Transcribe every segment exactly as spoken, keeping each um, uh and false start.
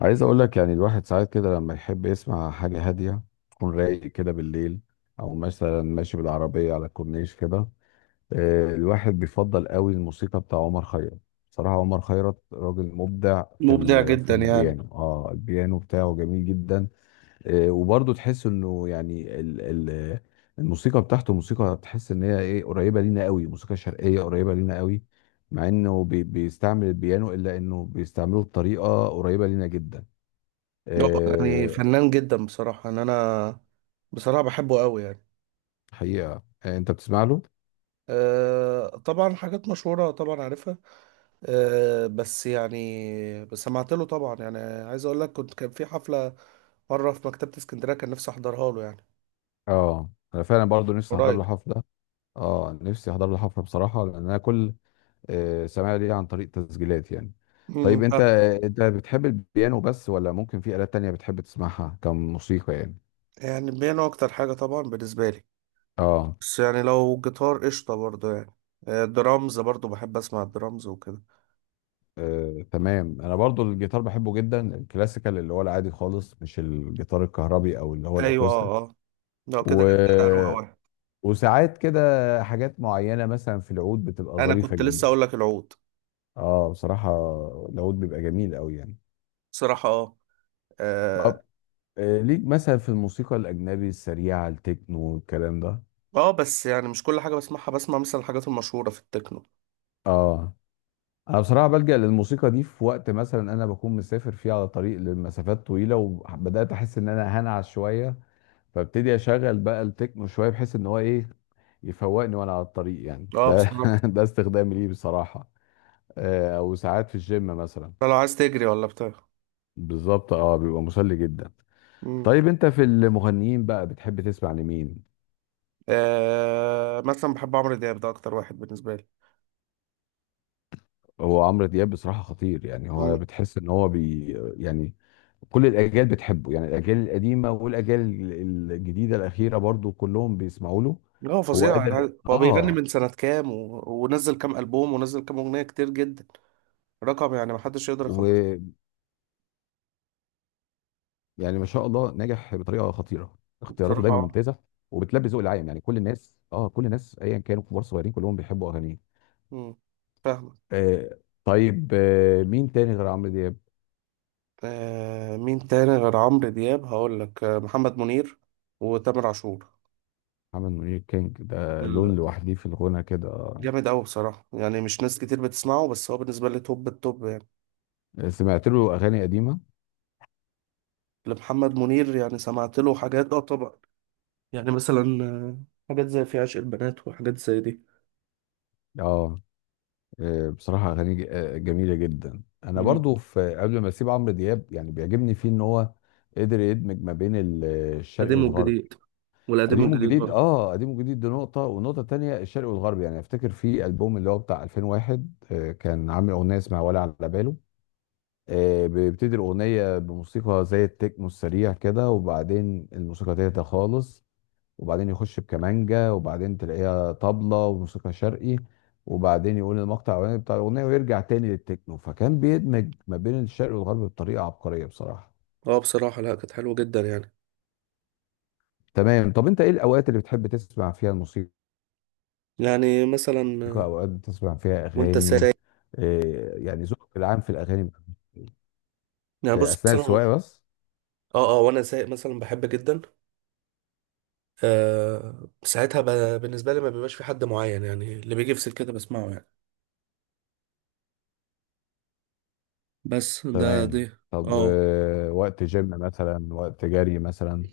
عايز اقول لك يعني الواحد ساعات كده لما يحب يسمع حاجة هادية، تكون رايق كده بالليل او مثلا ماشي بالعربية على الكورنيش كده. آه، الواحد بيفضل قوي الموسيقى بتاع عمر خيرت. بصراحة عمر خيرت راجل مبدع في مبدع ال- في جدا يعني. البيانو. اه البيانو بتاعه جميل جدا. آه، وبرضه تحس انه يعني ال ال الموسيقى بتاعته موسيقى، تحس ان هي ايه، قريبة لينا قوي، موسيقى شرقية قريبة لينا قوي. مع انه بي- بيستعمل البيانو، الا انه بيستعمله بطريقة قريبة لينا جدا. هو يعني آه، فنان جدا بصراحة ان انا بصراحة بحبه قوي يعني. حقيقة. آه، انت بتسمع له؟ أه طبعا حاجات مشهورة طبعا عارفها. أه بس يعني بس سمعت له طبعا يعني، عايز اقول لك كنت كان في حفلة مرة في مكتبة اسكندرية كان نفسي احضرها له يعني. اه انا فعلا برضو نفسي احضر قريب. له حفلة. اه نفسي احضر له حفلة بصراحة، لان انا كل آه، سماع ليه عن طريق تسجيلات يعني. م- م. طيب انت، ف- انت بتحب البيانو بس ولا ممكن في آلات تانية بتحب تسمعها كموسيقى يعني؟ يعني بيانو اكتر حاجة طبعا بالنسبة لي. اه بس يعني لو جيتار قشطة برضه يعني، آه، درامز برضه بحب اسمع الدرامز وكده. آه، تمام. انا برضو الجيتار بحبه جدا، الكلاسيكال اللي هو العادي خالص، مش الجيتار الكهربي او اللي هو ايوه الاكوستيك. اه اه. لو كده و... هبقى أروق أوي. وساعات كده حاجات معينة مثلا في العود بتبقى انا ظريفة كنت لسه اقول جدا. لك العود، اه بصراحة العود بيبقى جميل قوي يعني. بصراحة اه اه. طب آه، ليك مثلا في الموسيقى الأجنبي السريعة، التكنو والكلام ده؟ آه، بس يعني مش كل حاجة بسمعها، بسمع مثلا الحاجات المشهورة في التكنو. اه انا بصراحة بلجأ للموسيقى دي في وقت مثلا انا بكون مسافر فيه على طريق لمسافات طويلة، وبدأت احس ان انا هنعس شوية، فابتدي اشغل بقى التكنو شوية، بحيث ان هو ايه، يفوقني وانا على الطريق يعني. اه ده بصراحة. ده استخدامي ليه بصراحة. آه، او ساعات في الجيم مثلا. ده لو عايز تجري ولا بتاع. بالظبط، اه بيبقى مسلي جدا. مم. طيب انت في المغنيين بقى بتحب تسمع لمين؟ آه، مثلا بحب عمرو دياب، ده أكتر واحد بالنسبة لي. هو عمرو دياب بصراحة خطير يعني، هو مم. بتحس ان هو بي يعني كل الاجيال بتحبه يعني، الاجيال القديمة والاجيال ال- الجديدة الاخيرة برضو كلهم بيسمعوا له. لا هو هو فظيع قادر. يعني، هو بيغني من اه سنة كام و... ونزل كام ألبوم ونزل كام أغنية كتير جدا. رقم يعني محدش يقدر يخلصه. ويعني ما شاء الله، ناجح بطريقة خطيرة، اختياراته بصراحة دايما اه. ممتازة، وبتلبي ذوق العام يعني، كل الناس اه كل الناس ايا كانوا كبار صغيرين كلهم بيحبوا اغانيه. مم. فاهمك. آه. طيب آه، مين تاني غير عمرو دياب؟ آه، مين تاني غير عمرو دياب؟ هقول لك آه، محمد منير وتامر عاشور. محمد منير كينج، ده لون لوحدي في الغنى كده. آه، جامد قوي بصراحة يعني، مش ناس كتير بتسمعه بس هو بالنسبة لي توب التوب يعني. سمعت له اغاني قديمة. لمحمد منير يعني سمعت له حاجات اه طبعا. يعني مثلا آه، حاجات زي في عشق البنات وحاجات زي دي. اه آه، بصراحة أغاني ج- آه، جميلة جدا. أنا مم. برضو في قبل ما أسيب عمرو دياب، يعني بيعجبني فيه إن هو قدر يدمج ما بين ال- الشرقي قديم والغرب. والجديد، والقديم قديم والجديد وجديد برضه. أه، قديم وجديد دي نقطة، والنقطة التانية الشرقي والغرب. يعني أفتكر في ألبوم اللي هو بتاع ألفين وواحد آه، كان عامل أغنية اسمها ولا على باله. آه، بيبتدي الأغنية بموسيقى زي التكنو السريع كده، وبعدين الموسيقى تهدى خالص، وبعدين يخش بكمانجا، وبعدين تلاقيها طبلة وموسيقى شرقي، وبعدين يقول المقطع الاولاني بتاع الاغنيه، ويرجع تاني للتكنو. فكان بيدمج ما بين الشرق والغرب بطريقه عبقريه بصراحه. اه بصراحة، لا كانت حلوة جدا يعني. تمام. طب انت ايه الاوقات اللي بتحب تسمع فيها الموسيقى؟ يعني مثلا آه، اوقات بتسمع فيها وانت اغاني؟ سايق. إيه يعني ذوقك العام في الاغاني؟ يعني إيه، بص اثناء مثلا اه. السواقه بس؟ اه وانا سايق مثلا بحب جدا. آه ساعتها ب... بالنسبة لي ما بيبقاش في حد معين يعني، اللي بيجي في سكتي بسمعه يعني. بس ده دي. تمام. طب اه آه، وقت جيم مثلا، وقت جري مثلا؟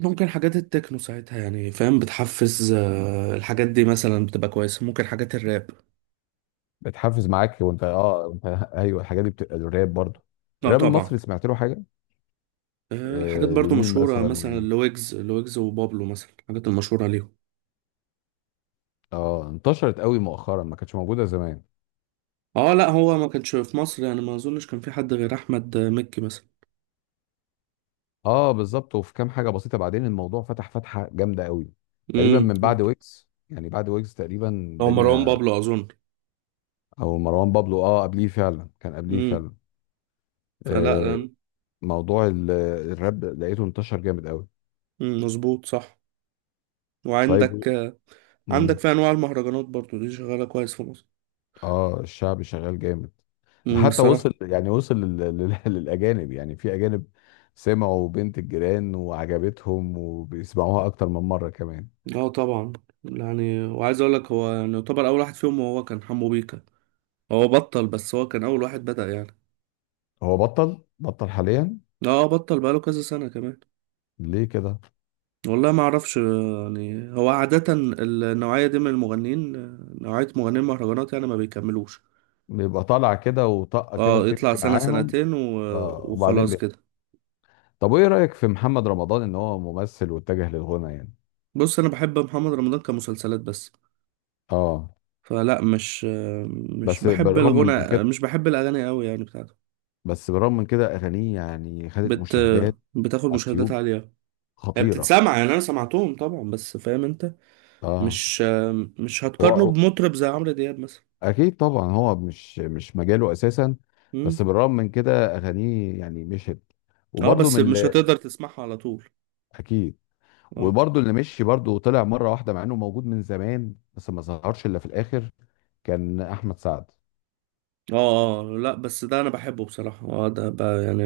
ممكن حاجات التكنو ساعتها يعني فاهم، بتحفز. آه، الحاجات دي مثلا بتبقى كويسة، ممكن حاجات الراب. بتحفز معاك وانت اه انت ايوه، الحاجات دي بتبقى الراب برضه. اه الراب طبعا. المصري سمعت له حاجه؟ آه، حاجات آه برضو لمين مشهورة مثلا مثلا وايه؟ لويجز لويجز وبابلو، مثلا الحاجات المشهورة ليهم. اه انتشرت قوي مؤخرا، ما كانتش موجوده زمان. اه لا، هو ما كانش في مصر يعني، ما اظنش كان في حد غير احمد آه، مكي مثلا. اه بالظبط، وفي كام حاجه بسيطه بعدين الموضوع فتح فتحه جامده قوي. تقريبا من امم. بعد ويجز، يعني بعد ويجز تقريبا هو مروان الدنيا. بابلو اظن. او مروان بابلو، اه قبليه فعلا، كان قبليه امم فعلا. فلا آه آم، موضوع ال- الراب لقيته انتشر جامد قوي. مم، مظبوط صح. طيب وعندك آه، امم. عندك في انواع المهرجانات برضو دي شغالة كويس في مصر. اه الشعب شغال جامد. ده امم حتى بصراحة. وصل يعني وصل لل... لل... للاجانب يعني، في اجانب سمعوا بنت الجيران وعجبتهم وبيسمعوها اكتر من مره كمان. اه طبعا. يعني وعايز اقول لك، هو يعني يعتبر اول واحد فيهم هو كان حمو بيكا. هو بطل، بس هو كان اول واحد بدأ يعني. هو بطل بطل حاليا. اه بطل بقاله كذا سنة كمان. ليه كده؟ والله ما اعرفش يعني، هو عادة النوعية دي من المغنيين، نوعية مغنيين المهرجانات يعني ما بيكملوش. بيبقى طالع كده، وطاقة كده اه يطلع بتمشي سنة معاهم. سنتين و... آه وبعدين وخلاص بي... كده. طب وايه رأيك في محمد رمضان، ان هو ممثل واتجه للغنى يعني؟ بص انا بحب محمد رمضان كمسلسلات بس. اه. فلا مش مش بس بحب بالرغم من الغنى، كده مش بحب الاغاني قوي يعني بتاعته. بس بالرغم من كده اغانيه يعني خدت بت... مشاهدات بتاخد على مشاهدات اليوتيوب عالية. هي خطيرة. بتتسمع يعني، انا سمعتهم طبعا بس فاهم انت. اه مش مش هتقارنه هو بمطرب زي عمرو دياب مثلا. اكيد طبعا، هو مش مش مجاله اساسا. امم. بس بالرغم من كده اغانيه يعني مشت. اه وبرضه بس من مش ال- هتقدر تسمعها على طول. اكيد. اه وبرضه اللي مشي برضه طلع مره واحده، مع انه موجود من زمان بس ما ظهرش الا في الاخر، كان احمد سعد. اه اه آه. لا بس ده انا بحبه بصراحة، اه ده بقى يعني.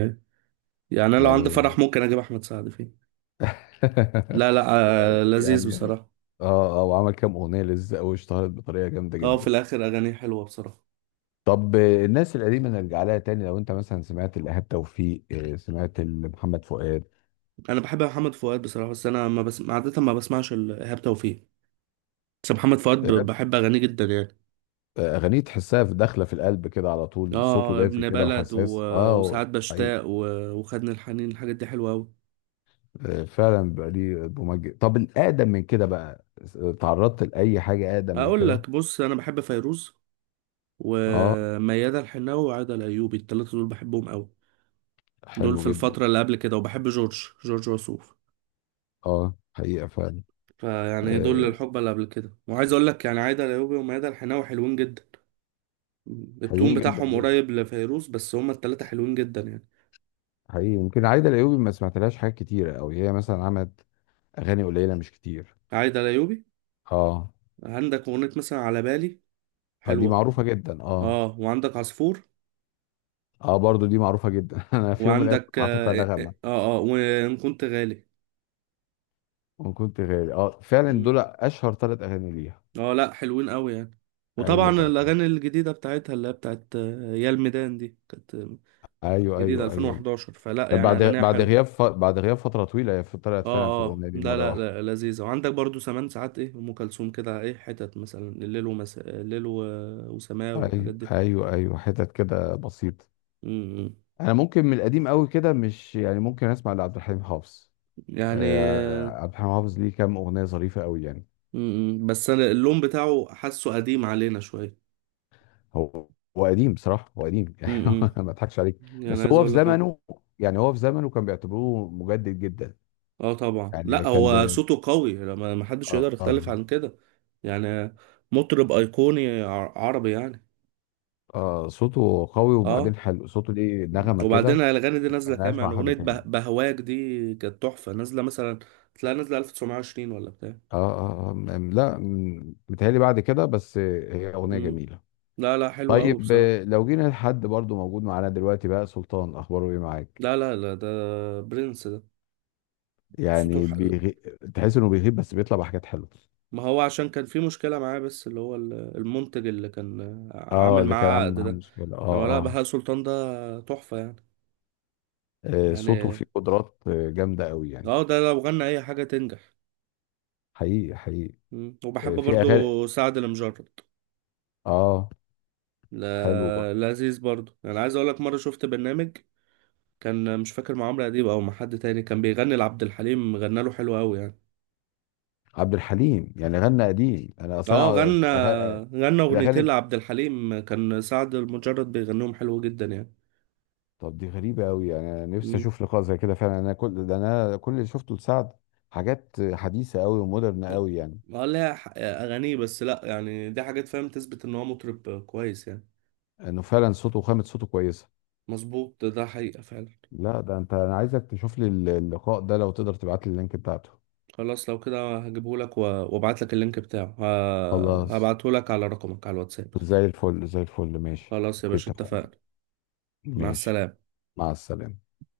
يعني انا لو عندي يعني فرح ممكن اجيب احمد سعد فيه. لا لا، آه لذيذ يعني بصراحة. اه اه. وعمل كام اغنيه لزق واشتهرت بطريقه جامده اه في جدا. الاخر اغانيه حلوة بصراحة. طب آه، الناس القديمه نرجع لها تاني. لو انت مثلا سمعت الايهاب توفيق، آه، سمعت محمد فؤاد؟ انا بحب محمد فؤاد بصراحة، بس انا ما بس عادة ما بسمعش ال- ايهاب توفيق. بس محمد فؤاد ب- إيهاب، بحب اغانيه جدا يعني. آه، اغانيه تحسها في داخله، في القلب كده على طول، صوته اه دافي ابن كده بلد و... وحساس اه. وساعات حقيقي. بشتاق و... وخدني الحنين، الحاجات دي حلوة أوي. آه، فعلا بقى ليه مميز. طب الاقدم من كده بقى، آه، تعرضت لاي حاجه اقدم من أقول كده؟ لك بص، أنا بحب فيروز اه وميادة الحناوي وعادة الأيوبي، التلاتة دول بحبهم أوي. دول حلو في جدا. الفترة اللي قبل كده، وبحب جورج جورج وسوف. اه حقيقة فعلا. فيعني دول آه الحقبة اللي قبل كده، وعايز أقول لك يعني عادة الأيوبي وميادة الحناوي حلوين جدا. التون حلوين جدا بتاعهم جدا. قريب لفيروز، بس هما التلاتة حلوين جدا يعني. حقيقي يمكن عايدة الأيوبي ما سمعتلهاش حاجات كتيرة أوي، هي مثلا عملت أغاني قليلة مش كتير. عادة الأيوبي، اه عندك أغنية مثلا على بالي، آه، دي حلوة. معروفة جدا. اه اه وعندك عصفور. اه برضو دي معروفة جدا. أنا في يوم من الأيام وعندك كنت حاططها اه اه نغمة. آه، آه، آه، وان كنت غالي. وكنت غالي، اه فعلا مم. دول أشهر ثلاث أغاني ليها. اه لا، حلوين قوي يعني. وطبعا أيوه الاغاني الجديده بتاعتها اللي هي بتاعت آه، يا الميدان دي كانت آه، أيوه جديده أيوه أيوه. ألفين وحداشر، فلا كانت يعني بعد اغانيها بعد حلوه. غياب ف... بعد غياب فترة طويلة، هي طلعت فعلا في اه اه الأغنية دي لا مرة لا واحدة. لا، لذيذه. وعندك برضو زمان ساعات ايه ام كلثوم كده، ايه حتت مثلا الليل ومساء الليل و... وسماء والحاجات أيوه دي. أيوه أيوه، حتت كده بسيطة. مم. انا ممكن من القديم قوي كده مش يعني، ممكن اسمع لعبد الحليم حافظ. يعني آه، آه، عبد الحليم حافظ ليه كام اغنيه ظريفه قوي يعني. مم. بس انا اللون بتاعه حاسه قديم علينا شويه. هو هو قديم بصراحه، هو قديم يعني. مم. ما اضحكش عليك. يعني بس عايز هو في اقول لك. زمنه، يعني هو في زمنه كان بيعتبروه مجدد جدا. اه طبعا، يعني لا كان هو ب... صوته قوي، لما ما حدش يقدر يختلف آه. عن كده. يعني مطرب ايقوني ع- عربي يعني. آه صوته قوي، اه وبعدين حلو صوته، ليه نغمه وبعدين كده. الاغاني دي ما نازله كام، سمعناهاش يعني مع حد اغنيه به- تاني. بهواك دي كانت تحفه نازله مثلا. تلاقي نازله ألف وتسعمية وعشرين ولا بتاع. اه اه آه، م- لا م- متهيألي بعد كده، بس هي اغنيه مم. جميله. لا لا حلو قوي طيب بصراحه. آه، لو جينا لحد برضو موجود معانا دلوقتي بقى، سلطان اخباره ايه معاك؟ لا لا لا ده، برنس ده. صوته يعني ح... بيغي... تحس انه بيغيب بس بيطلع بحاجات حلوه. ما هو عشان كان في مشكله معاه، بس اللي هو ال- المنتج اللي كان اه عامل اللي كان معاه عامل عقد معاه ده. مشكله لما لا، اه اه. بهاء سلطان ده تحفه يعني. آه، صوته يعني فيه قدرات آه، جامده قوي يعني. اه ده لو غنى اي حاجة تنجح. حقيقي حقيقي. مم. وبحب آه، في اغاني. برضو سعد المجرد. اه حلو برضه. لا لذيذ برضو، انا عايز اقولك مرة شفت برنامج كان مش فاكر مع عمرو اديب او مع حد تاني، كان بيغني لعبد الحليم، غنى له حلو قوي يعني. عبد الحليم يعني غنى قديم، انا اصلا اه أقعد غنى، أش- أغ... غنى اغنيتين الاغاني. لعبد الحليم كان سعد المجرد بيغنيهم حلو جدا يعني. طب دي غريبه قوي يعني، انا نفسي مم. اشوف لقاء زي كده فعلا. انا كل ده انا كل اللي شفته لسعد حاجات حديثه قوي ومودرن قوي يعني. اه لا، ح- اغانيه بس، لا يعني دي حاجات فاهم تثبت ان هو مطرب كويس يعني. انه فعلا صوته وخامة صوته كويسة. مظبوط، ده حقيقة فعلا. لا ده انت، انا عايزك تشوف لي الل- اللقاء ده، لو تقدر تبعت لي اللينك بتاعته. خلاص لو كده هجيبهولك و- وابعتلك اللينك بتاعه، ه- خلاص. هبعتهولك على رقمك على الواتساب. زي الفل زي الفل ماشي، خلاص يا اوكي باشا، اتفقنا. اتفقنا. مع ماشي. السلامة. مع السلامة.